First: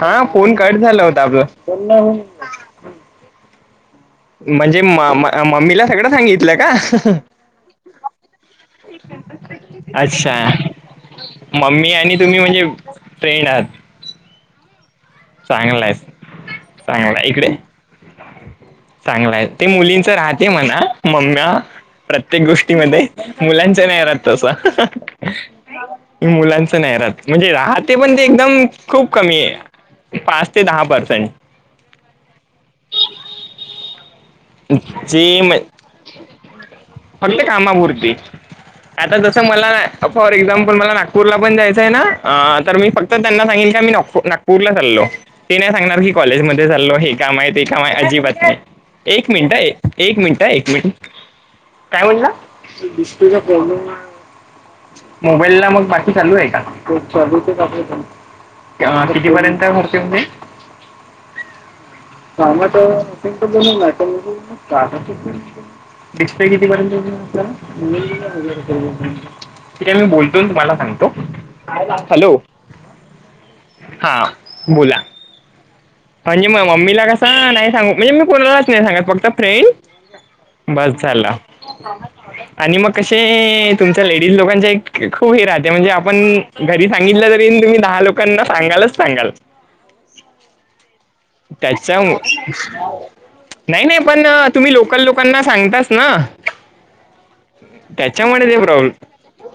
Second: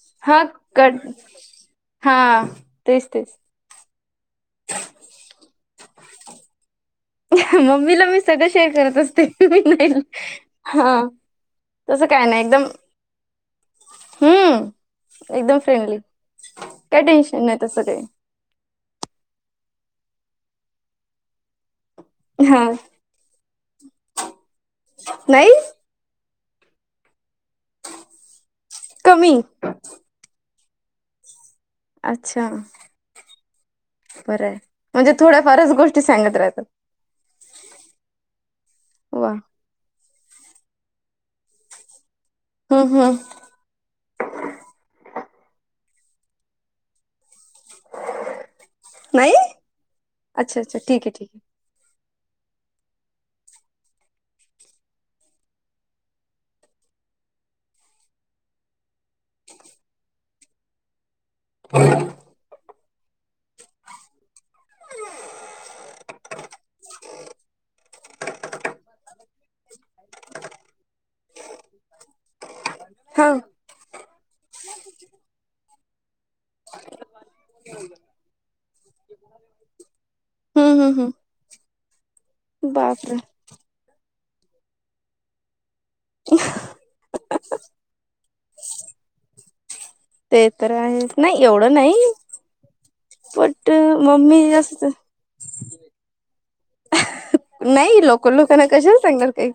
हा phone cut झाला होता आपला हा तेच तेच म्हणजे म मम्मीला सगळं सांगितलं का? मम्मीला मी सगळ शेअर करत असते. मी नाही अच्छा हा मम्मी तसं आणि काय तुम्ही नाही म्हणजे एकदम फ्रेंड आहात? हम्म एकदम चांगला आहे फ्रेंडली काय टेन्शन नाही तस काही चांगलं आहे ते मुलींचं राहते म्हणा मम्मा प्रत्येक हा गोष्टीमध्ये मुलांच्या नाही राहत तसा. नाही मुलांच नाही राहत म्हणजे राहते पण ते एकदम खूप कमी आहे. पाच ते दहा पर्सेंट अच्छा बरं आहे म्हणजे थोड्या फारच गोष्टी सांगत राहतात. हो ते कामापूर्ती आता वा जसं मला फॉर एक्झाम्पल मला नागपूरला पण जायचं आहे ना. तर मी हम्म फक्त हम्म त्यांना सांगेन की मी [unintelligible] पूर्ला चाललो ते नाही सांगणार की कॉलेजमध्ये चालो हे काम आहेत. काय अजिबात नाही एक नाही मिनट एक मिनट अच्छा एक अच्छा मिनट ठीक ठी आहे काय बोलला? मोबाईल ला मग बाकी चालू आहे का कितीपर्यंत होते [unintelligible] हो काम तर [unintelligible] डिस्प्ले कितीपर्यंत येऊन जाईल आपल्याला ठीक आहे. मी बोलतो तुम्हाला सांगतो हॅलो हा हा बोला म्हणजे म मम्मीला कसा नाही सांगू म्हणजे मी कोणालाच नाही सांगत फक्त फ्रेंड हम्म हम्म बस झालं हम्म आणि मग बापरे कशे तुमच्या लेडीज लोकांचे खूप हे राहते म्हणजे आपण घरी सांगितलं तरी तुम्ही दहा लोकांना सांगालच सांगाल ते तर आहेच नाही एवढं त्याच्या नाही बट नाही-नाही पण मम्मी तुम्ही जास्त लोकल लोकांना सांगतास ना नाही लोक त्याच्यामुळे ते लोकांना प्रॉब्लेम कशाला सांगणार काही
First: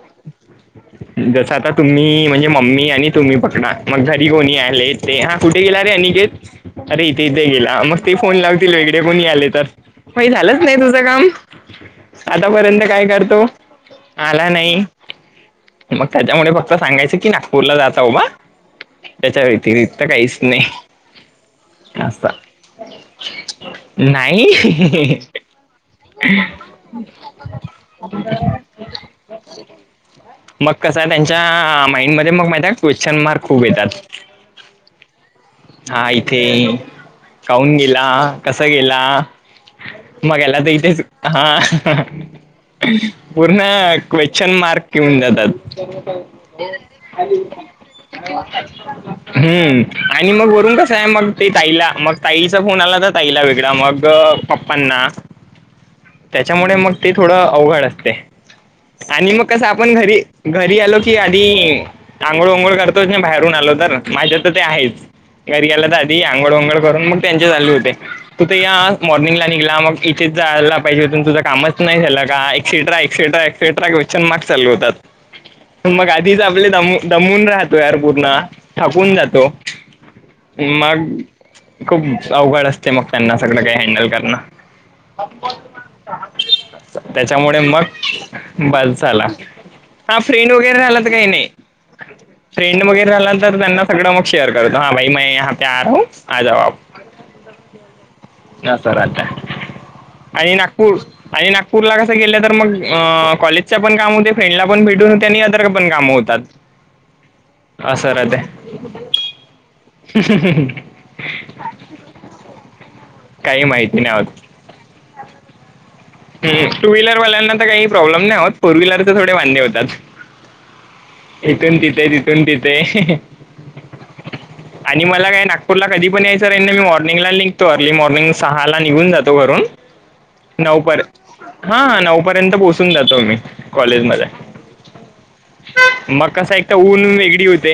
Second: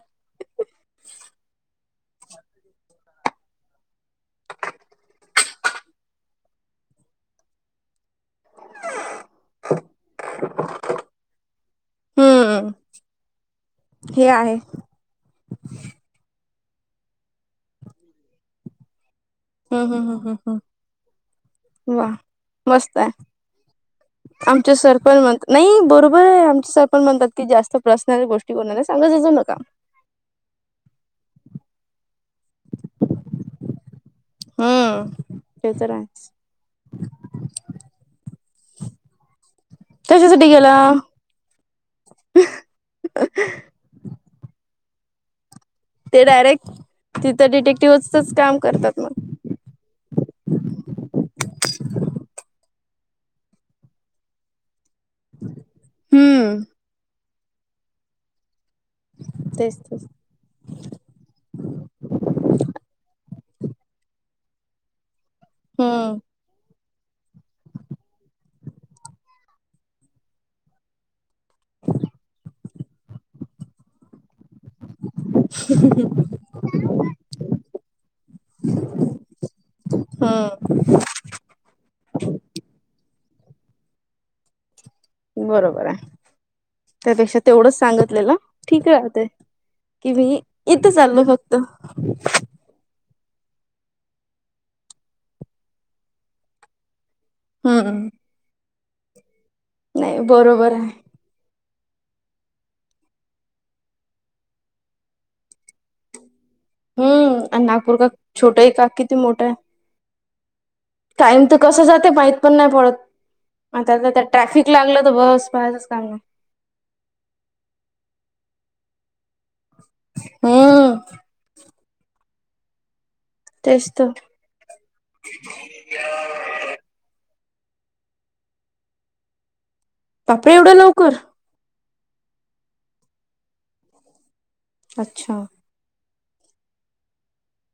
जस आता तुम्ही म्हणजे मम्मी आणि तुम्ही पकडा मग, घरी कोणी आले ते हा कुठे गेला रे? आणि अरे इथे-इथे गेला मग ते फोन लावतील वेगळे कोणी आले तर, मही झालंच नाही तुझं काम हम्म आतापर्यंत काय करतो? हे आला आहे नाही मग त्याच्यामुळे फक्त सांगायचं की, नागपूरला जात हो बा त्याच्या हम्म व्यतिरिक्त हम्म हम्म हम्म काहीच नाही. हम्म वा मस्त आहे. नाहीई आमचे सरपंच म्हणतात नाही बरोबर आहे आमचे सरपंच म्हणतात की, जास्त प्रसनऱ्या गोष्टी कोणाऱ्या सांगत जाऊ नका. मग कस आहे त्यांच्या माइंडमध्येध्ये मग माहिित क्वेश्चन मार्क खूप येतात हा हा इथे काहन गेला कस गेला मग कशासाठी याला तर गेला इथेच हा पूर्ण क्वेश्चन मार्क घऊन जातात ते डायरेक्ट तिथं डिटेक्टिव्हचच काम करतात मग हम्म आणि मग वरून कसं आहे मग ते ताईला मग ताईचा फोन आला तर ताईला वेगळा मग पप्पांना हम्म त्याच्यामुळे मग ते थोडं अवघड असते आणि मग कसं तेच आपण तेच घरी घरी आलो की आधी आंघोळ उघोळ करतोच नाही बाहेरून आलो तर माझ्या तर ते आहेच घरी गेल्या तर हम्म आधी आंंगळ उंगड करून मग त्यांचे चालू होते तूथ या मॉर्निंगला निघला मग इथेच जायला पाहिजेथून तुझं कामच नाही झालं का एक्सेट्रा एक्सेट्राक् ते ट्रक वच्यान म् चालू होतात मग आधीच आपले दम दमून राहतो यार पूर्ण थकून जातो हा मग खूप अवघड असते मग त्यांना सगळं काही हँडल करणं बरोबर आहे त्यापेक्षा त्याच्यामुळे तेवढंच मग सांगितलेलं ठीक बस आहेते झाला कि हा बई फ्रेंड वगैरे इथं राहिला तर चालल काही नाही फक्त फ्रेंड वगैरे झाला तर त्यांना सगळं मग शेअर करतो हा भाई म ह आ राह आज आप हम्म न सर आता नाही आणि बरोबर आहे नागपूर आणि नागपूरला कसं गेलं तर मग कॉलेजच्या पण काम होते फ्रेंडला पण भेटून होते आणि अदर पण काम होतते त्यात हम्म आणि नागपूर का छोटं आहे का किती मोठं आहे ह् हम ह ह टाईम तर कस जाते माहीत पण नाही पडत काही आता माहिती आ नाही त्या होत ट्रॅफिक लागलं तर बस पायचच काम ह टू व्हीलरल्यांना काही प्रॉ्म नाही आत फोर व्हीलर थोडे वांे होते हम्म इथून तिथे तिथून तथे तेसत [unintelligible] आणि मला काय नागपूरला कधी पण यायंही ना मी मॉर्निंगला नििघतो अर्ली मॉर्निंग सहा ला निघून जातो घरून बापरे एवढं नऊ पर् लवकर हाा नऊ पर्यंत पोहोचून जातो मी कॉलेज मध्ये अच्छा मग कस एक तर ऊन वेगळी होते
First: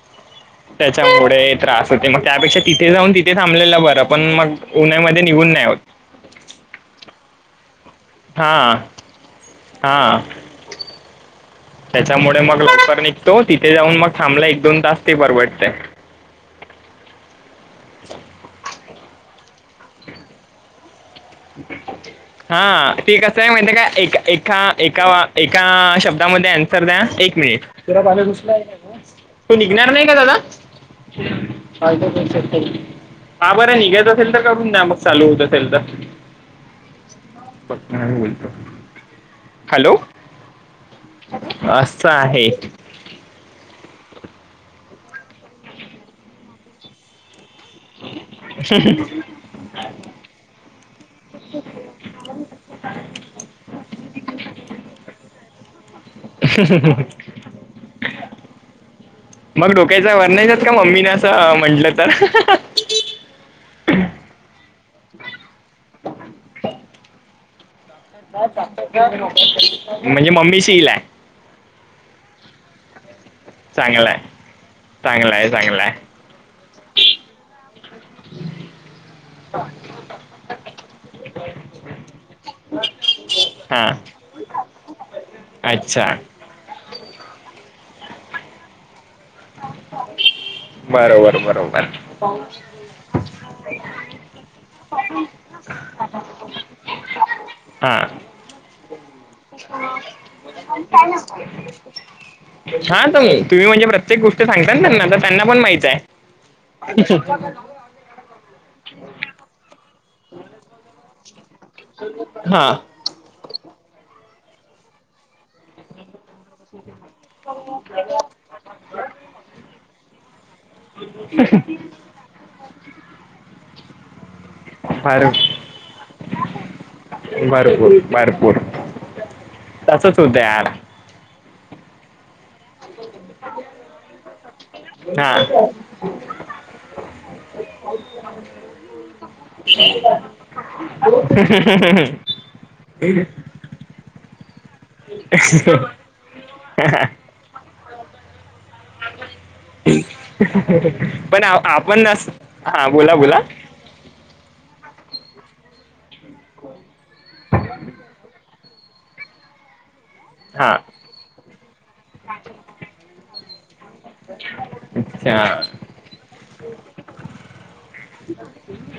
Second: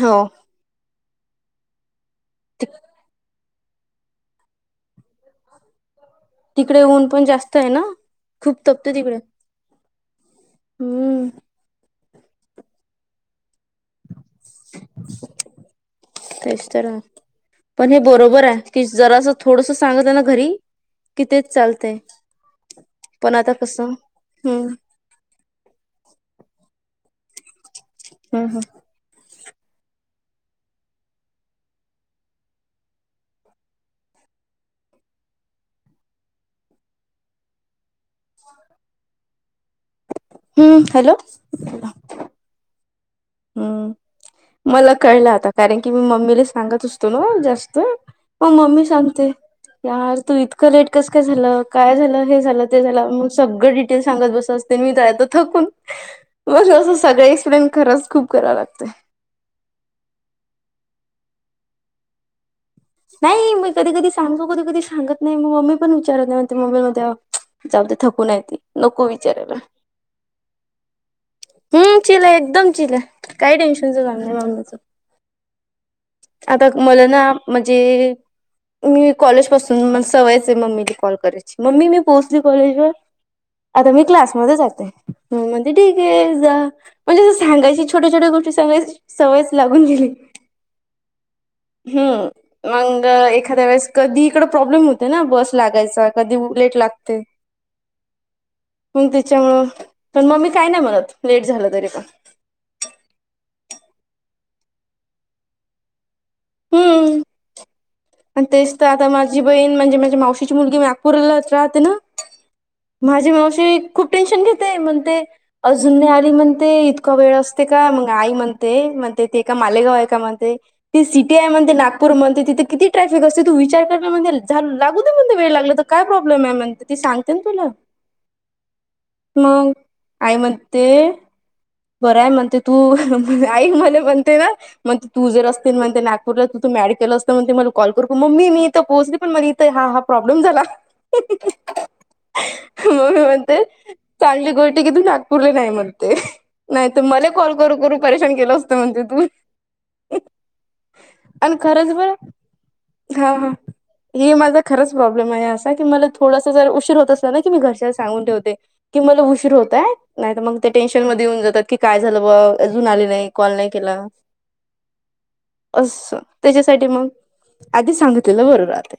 हो त्याच्यामुळे त्रास होते मग त्यापेक्षा तिथे जाऊन त ते थांबलेलं बरं पण मग उन्हामध्ये निघून नाही आ तिकडे ऊन पण जास्त आहे ना खूप हां तपत तिकडे हां हम्म त्याच्यामुळे मग लॉकर निघतो तिथे जाऊन मग थांबला एक दोन तास ते परवडते तेच तर ह पण हे बरोबर आहे की जरा असं थोडस सांगत आहे ना घरी कि तेच चालतंय हा ते पण कस आहे आता माहिती का कसं एक एकाा हम्म ए एका शब्दामध्ये अन्सर द्या एक मिनिटुुस का हम्म तू निघणार नाही का दादा श हा बरं निघायच असेल तर करून द्या मग चालू होत असेल तर ोलतो हॅलो हम्म हॅलो अस आहे हम्म मला कळलं आता कारण की मी मम्मीला सांगत असतो ना जास्त मग मम्मी शांते यार तू इतकं लेट कस काय झालं काय झालं हे झालं ते झालं मग सगळं डिटेल् सांगत बसस ते मी जायत थकून ह त असं सगळं एक्सप्लेन खराच खूप कराव लागत मग डोक्यायचा वर नाहीयचात का मम्मीने असं म्हंटलं तर नाही मी कधी कधी सांगतो कधी कधी सांगत नाही मग मम्मी पण विचारत नाही म्हणते मम्मी मध्ये जाऊ ते थकूूनय काय त टाकतात नको काय विचारायला नाही. म्हणजे मम्मी शीलल आहे हम् चिील एकदम चिील काय टेन्शनचं का नाही मामण्याचं चांगलाय चांगलाय आता मला ना म्हणजे मी कॉलेज पासून म सवयचे मम्मी कॉल करायची मम्मी मी पोहोचली कॉलेजवर आता हां मी क्लासमध्येध्ये जाते म्हणते ठीक अच्छा आहे जा म्हणजे अस सगायची छोट्या छोट्या गोष्टी सांगाय सवयच लागून गेली बरोबर बरोबर हम्म मग एखाद्या वेळेस कधी इकड प्रॉब्लेम होते ना बस लागायचा कधी लेट लागते ह पण तेच्या झालं तरी पण [unintelligible] हा तुम्ही म्हणजे प्रत्येक गोष्ट सांगता त्यांना तर त्यांना पण माहित आहे हम्म अचछा आणि तेच तर आता माझी बहीण म्हणजे माझ्या मावशीची मुलगी नागपूरलाच राहते ना हा माझे मावशी खूप टेन्शन घेते म्हणते अजून आली म्हणते ते इतका वेळ असते का मग आई म्हणते म्हणते ते का मालेगाव आहे का म्हणते ते सिटी आय म्हणते नागपूर म्हणते तिथे किती ट्रॅफिक असते तू विचार ना म्हणे झा लागू दे भर म्हण वेळ लागल तर काय प्रॉब्म आहे म्हण त ते सांगते तुला भरपूर भरपूर मग तसंच आई होतं म यार बरंय म्हणते तू आई मला म्हणते ना मग ते तुझे र हा असतील म्हण ते नागपूरला तू तू मॅडिकल असल मग मला कॉल करू मग मी इथं पोहचली पण मग हा हा प्रॉब्लेम झाला ह मगमी म्हणते चांगली गोष्टष्टी किथून नागपूरले नाही म्हणते नाही मला कॉल करू करू परेशान केलं असतं म्हणते तू पण आणि खरंच आपण बरं हा बोला हा बोला हा. हे माझा खरंच प्रॉब्लेम आहे असा की मला थोडस जर उशीर होत असत ना की मी घरष सगून ठवते की मला उशीर होतय नाही तर मग ते हा टेन्शन म येऊन जातात की काय झालं ब अजून आले नाही कॉल नाही केला अच्छा अस त्याच्यासाठी मग आधी सांगितलं बरोबरहते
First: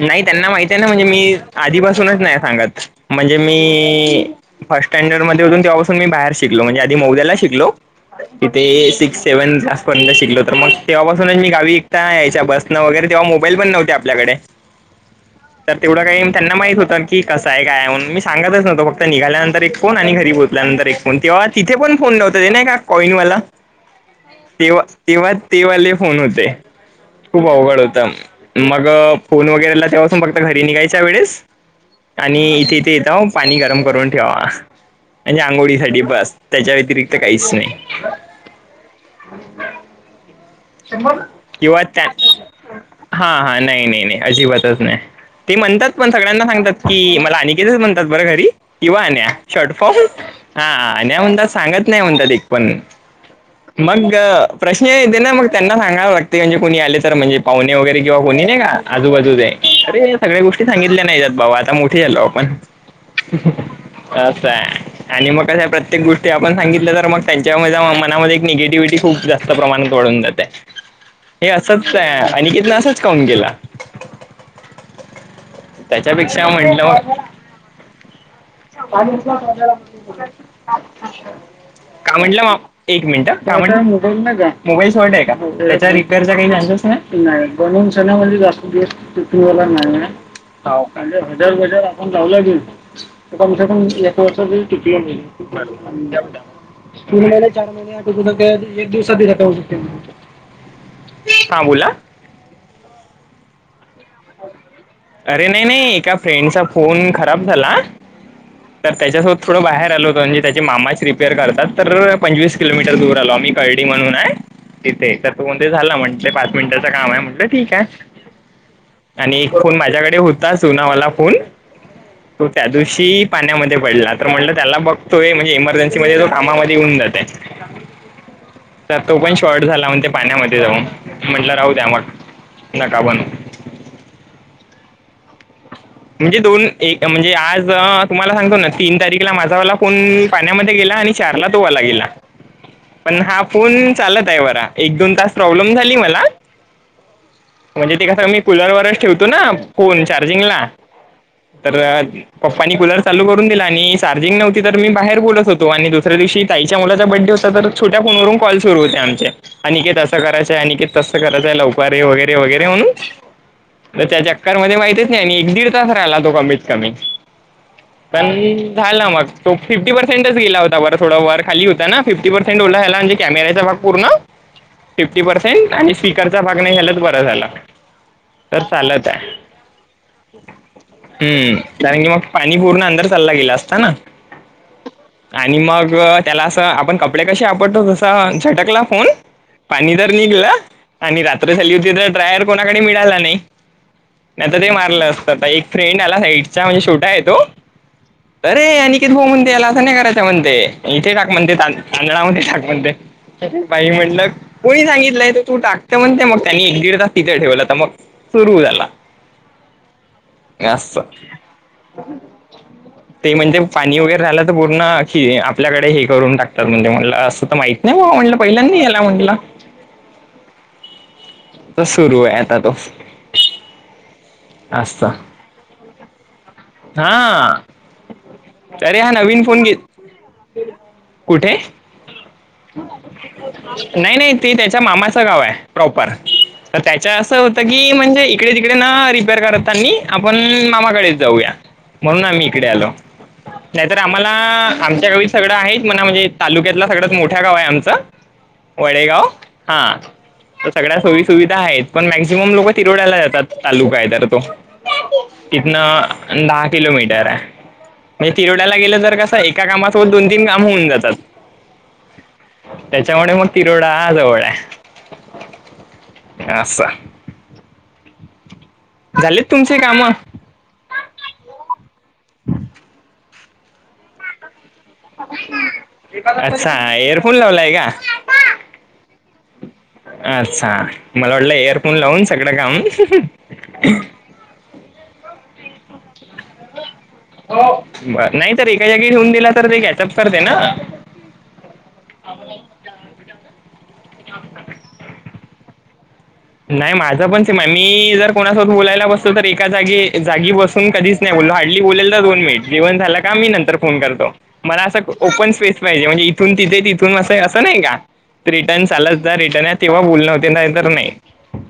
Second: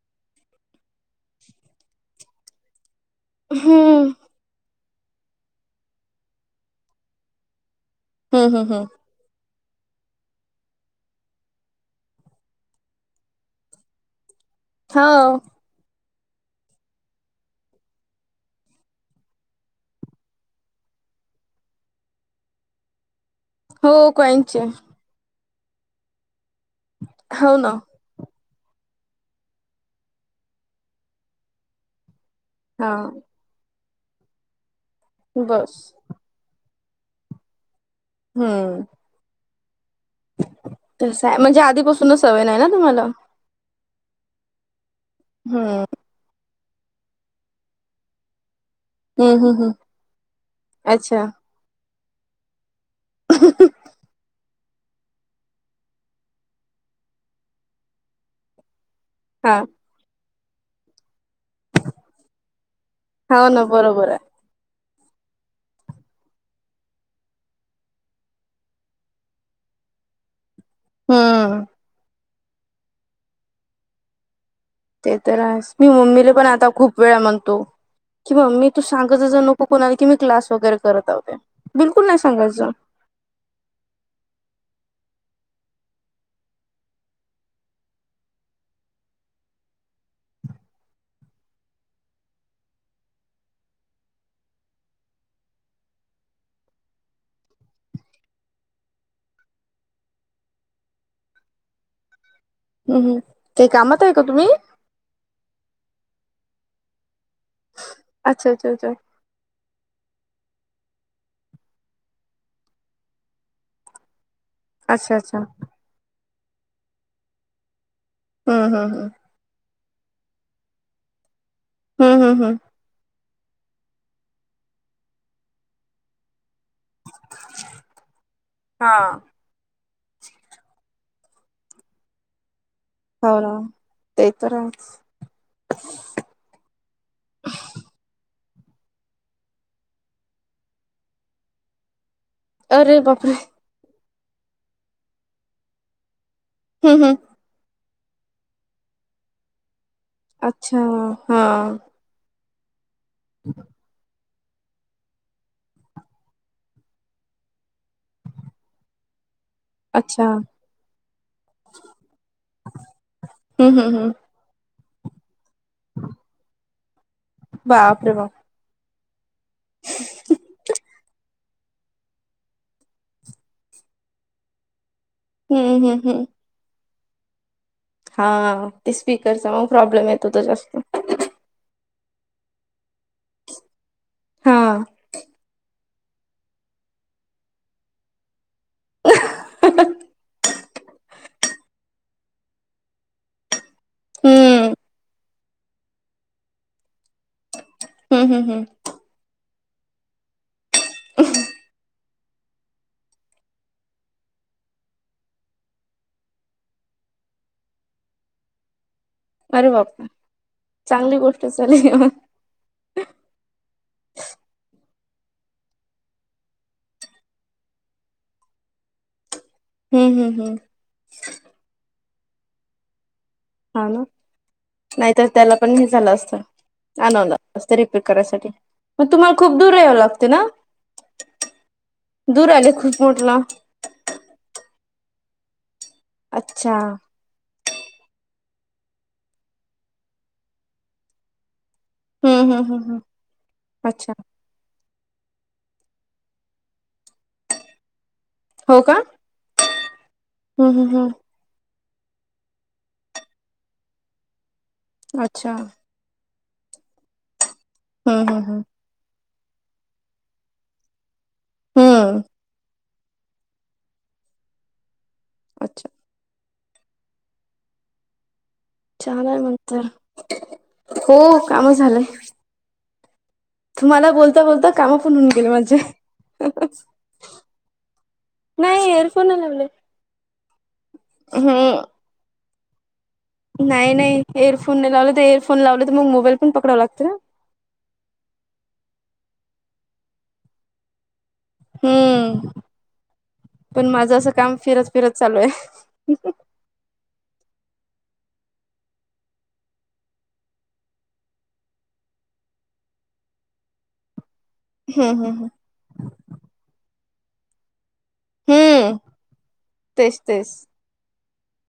नाही त्यांना माहित आहे ना म्हणजे मी आधीपासूनच नाही सांगत म्हणजे हम्म मी फर्स् स्टँडर्डमध्ये होून तेव्हाासून मी बाहेर शिकलो म्हणजे आधी मोद्याला शिकलो हम्म तिथे हम्म हम्म सिक्स सेव्हन शिकलो तर मग तेव्हापासूनच मी गावी विकता यायच्या बसं वगैरे तेव्हा मोबाईल पण नव्हते आपल्याकडे हा तर तेवढं काही त्यांना माहित होतं की कसं आहे काय म्हणून मी सांगतच नव्हतो फक्त निघाल्यानंतर एक फोन आणि घरी बोलतो आपल्यांतर एको तेव्हा तिथे पण फोन लावता ते ना का कॉईनवाला हो कहीच तेव्हा तेव्हा तेवाले फोन होते खूप हो ना. अवघड होते मग फोन वगैरेला तेासून फक्त घरी निघायच्या वेळेस आणि तिथे हा. यथ पाणी गरम करून ठेवा म्हणजे बस आंघोळीसाठीठी बस त्याच्या व्यतिरिक्त काहीच नाही हम्म तसं आहे म्हणजे किंवा आधीपासूनच सवय नाही ना तुम्हाला? हा हा नाही नाही नाही अजिबातच नाही ते हम्म म्हणतात पण सगळ्यांना सांगतात की मला आणनिकेतच म्हणतात बरं घरी किंवा आणन्या हम्म हम्म हम्म शर्टफॉर्म हा आण्या अच्छा म्हणता सांगत नाही म्हणत ते पण मग प्रश्न य येत ना मग त्यांना सांगा प्रगत म्हणजे कोणी आले तर म्हणजे पाहुणे वगैरे किंवा कोणी आहे का आजूबाजू आहे हा अरे सगळ्या गोष्टी सांगितल्या नाहीतात बाबा आता मोठीे झालो आपण हो ना बरोबर अस आहे आणि मग अशा प्रत्येक गोष्टी आपण सांगितल्या तर मग त्यांच्या म मनामध्ये एक निगेटिव्हिटी खूप जास्त प्रमाणात वाळून जाते हे हम्म असच अिकेतला असच काउन केला ते तर मी मम्मीला पण त्याच्यापेक्षा आता म्हटलं खूप वेळा म्हणतो कि म मी तू सांगायचं जर नको कोणाला की मग मी क्लास वगैरे करत होते बिलकुल का नाही म्हटलं मा- सांगायच एक मिनिटं मोबाईल स्ॉट त्याचा रिपेअर काही नाही बनवून सणा म्हणजे जास्त दिस तुूनला नाही ज हजर बजर आपण लावलं गे ए पसरण एक बसररी टुप म जा जा तीन महिले चार महिने कु एक दिवसातका होऊ शकते हां बोला हम् काही कामात आहे का तुम्ही अरे नाही नाही एका फ्रेंडचा फोन खराब झाला अच्छा अच्छा अच्छा तर त्याच्यास थोडं बाहेर आलो होतो म्हणे त्याच्या मामाच रिपेअर करतात तर पंचवीस किलोमीटर दूर आलो आम्ही कळडी म्हणून आहे तिथे अच्छा तर अच्छा तू कोणते झाला म्हटले पाच मिनिटाचं काम आहे म्हंटलं ठीक आहे हम् हम हम् आणि एक फोन माझ्याकडे होता जुनावाला फोन हम्म हम्म हम्म तो हम्म त्या दिवशी पाण्यामध्ये पडला तर म्हटलं त्याला बघतोय म्हणजे इमर्जन्सी मध्ये जो कामामध्ये येऊन जाते हा. तर तो पण शॉर्ट झाला म्हण ते पाण्यामध्ये जाऊन म्हटलं राहू त्या मग नका बण हो ना ते तरो रा म्हणजे दोन एक म्हणजे आज तुम्हाला सांगतो ना तीन तारीखला माझावाला फोन पाण्यामध्ये गेला आणि चारला तोवाला गेला अरे पण बापरे! हा फोन चालत आहे बरा एक दोन तास प्रॉब्लेम झाली मला हा हा म्हणजे ते क स मी कुलरवरच ठेवतो ना फोन चार्जिंग ला अच्छा हा तर पप्पानी कुलर चालू करून दिला आणि स चार्जिंग नव्ह तर मी बाहेर बोलत होत आणि दुस्या दिवशी तईच्या मुलाचा बडडे होता तर छोट्या फोनवरून कॉल सुरू होते आमचे अिकेत असं अच्छा करायचंय अनिकेत तसं करायचंय लवकारे वगैरे वगैरे म्हणून हम्म हम्म तर हम्म. त्याच्या कर मध्ये माहतीेत नाही आणि एक दीड तास राहिला तो कमीत कमी बापरे पण बाप! झाला मग तो फिफीर्सेंटच गेला होता बर थोड व खली होता ना फिफ्टी पर्सेंटओलाायला म्हजे कॅमेचा भाग पूण फिफ्टी पर्सेंट हम्म आणि हम्म हम्म. स्पीकरचा भाग नाही घालच बरा झाला हा तर ते चालत स्पीकरचा मग प्रॉब्लेम येत होता जास्त हम् कारण की मग पाणी पूर्ण अंदर चालला गेला असता ना हा आणि मग त्याला असं आपण कपडे कसे वापडतो त झटकला फोन पाणी दर निघला आणि रात्र झाली होती तर ड्रायर कोणाकडे मिळाला नाही नाहीता ते हम्म. मारलं आता एक फ्रेंड आला साइटचा म्हणजे शूटा आहे तो हम्म हम्म अे हम्म आणि च भाऊ म्हणतेला असं नाही करायच्या म्हणते इथे टाक म्हणते तांदळा मध्ये टाक म्हणते बाई म्हटलं कोणी सांगितलंय तर तू टाकत म्हणते मग त्यांनी एक दीड तास तिथे ठेवलं तर मग सुरू झाला अरे बापरे! असं चांगली गोष्ट झाली मग. [unintelligible] ते म्हणजे पाणी वगैरे राहिलं, तर पूर्ण की आपल्याकडे हे करून टाकतात. म्हणजे मला असं तर माहिती. नाही बाबा म्हटलं, पहिल्यांदी यायला म्हटला. हम्म हम् हम् तर सुरू आहे. आता तो हा ना असं नाहीतर, त्याला पण हे झालं असत. आणवला हा इस्तरि रीपेर करायसाठी अरे हा मग तुम्हाला नवीन खूप फोन दूर घेत याव लागतेय ना. कुठे दूर आले खूप मोठला नाही, नाही ते त्याच्या मामाचं गाव आहे. प्रॉपर अच्छा. तर त्याच्या असं की म्हणजे इकडे तिकडे ना रिपेअर करतांनी आपण मामाकडेच जाऊया. म्हणून हम्म आम्ही हम्म इकडे हम्म आलो. हम्म नाहीतर अच्छा आम्हाला. आमच्या गावीत सगळं आहे. म्हणा म्हणजे, तालुक्यातला सगळंत मोठं गाव आहे आमचं. हो का वडेगाव हा तर हम्म हम्म सगळ्या हम्म सोयी. सुविधा आहेत. पण मॅक्झिमम लोकं तिरोवड्याला जातात तालुका आहे. तर तो अच्छा. तिथनं अन दहा किलोमीटर आहे. म हम्म हम्म हम्म तिरोड्याला गेलं तर, कस एक त्या कामासोबत दोन तीन काम होऊन जातात. हम्म त्याच्यामुळे मग तिरोडा जवळ आहे. अच्छा. हे आसं छान आहे झालेत मग तुमचे तर, कामं हो काम झालंय. हम् तुम्हाला बोलता, बोलता कामा पण होऊन गेले माझे. अच्छा एअरफोन लावलाय का नाही एअरफोन नाही लावले. अच्छा मला वाटलं हम्म एयरफोन लावून सगळं काम नाही नाही एयरफोन नाही लावले. ते एयरफोन लावलं तर मग मोबाईल पण पकडावं लागतं ना. बर नाही, तर एका जागी ठेऊन दिला, तर ते कॅचअप करते ना. हम्म, पण माझ असं काम फिरत फिरत चालू आहे. नाही माझं पण सेम आहे. मी जर कोणासोबत बोलायला बसतो तर एका जागी जागी बसतो. कधीच नाही बोलेलो. हाडली बोलेलो दोन मिनिट जेवन झालं का, मी नंतर फोन करतो. मला हम्म असं हम्म हम्म ओपन स्पेस पाहिजे. म्हणजे इथून तिथे तिथून असं असं नाही का. रिटर्न हम्म, चालत जा रिटर्न या तेव्हा तेच बोलणे होते, तेच नाहीतर नाही.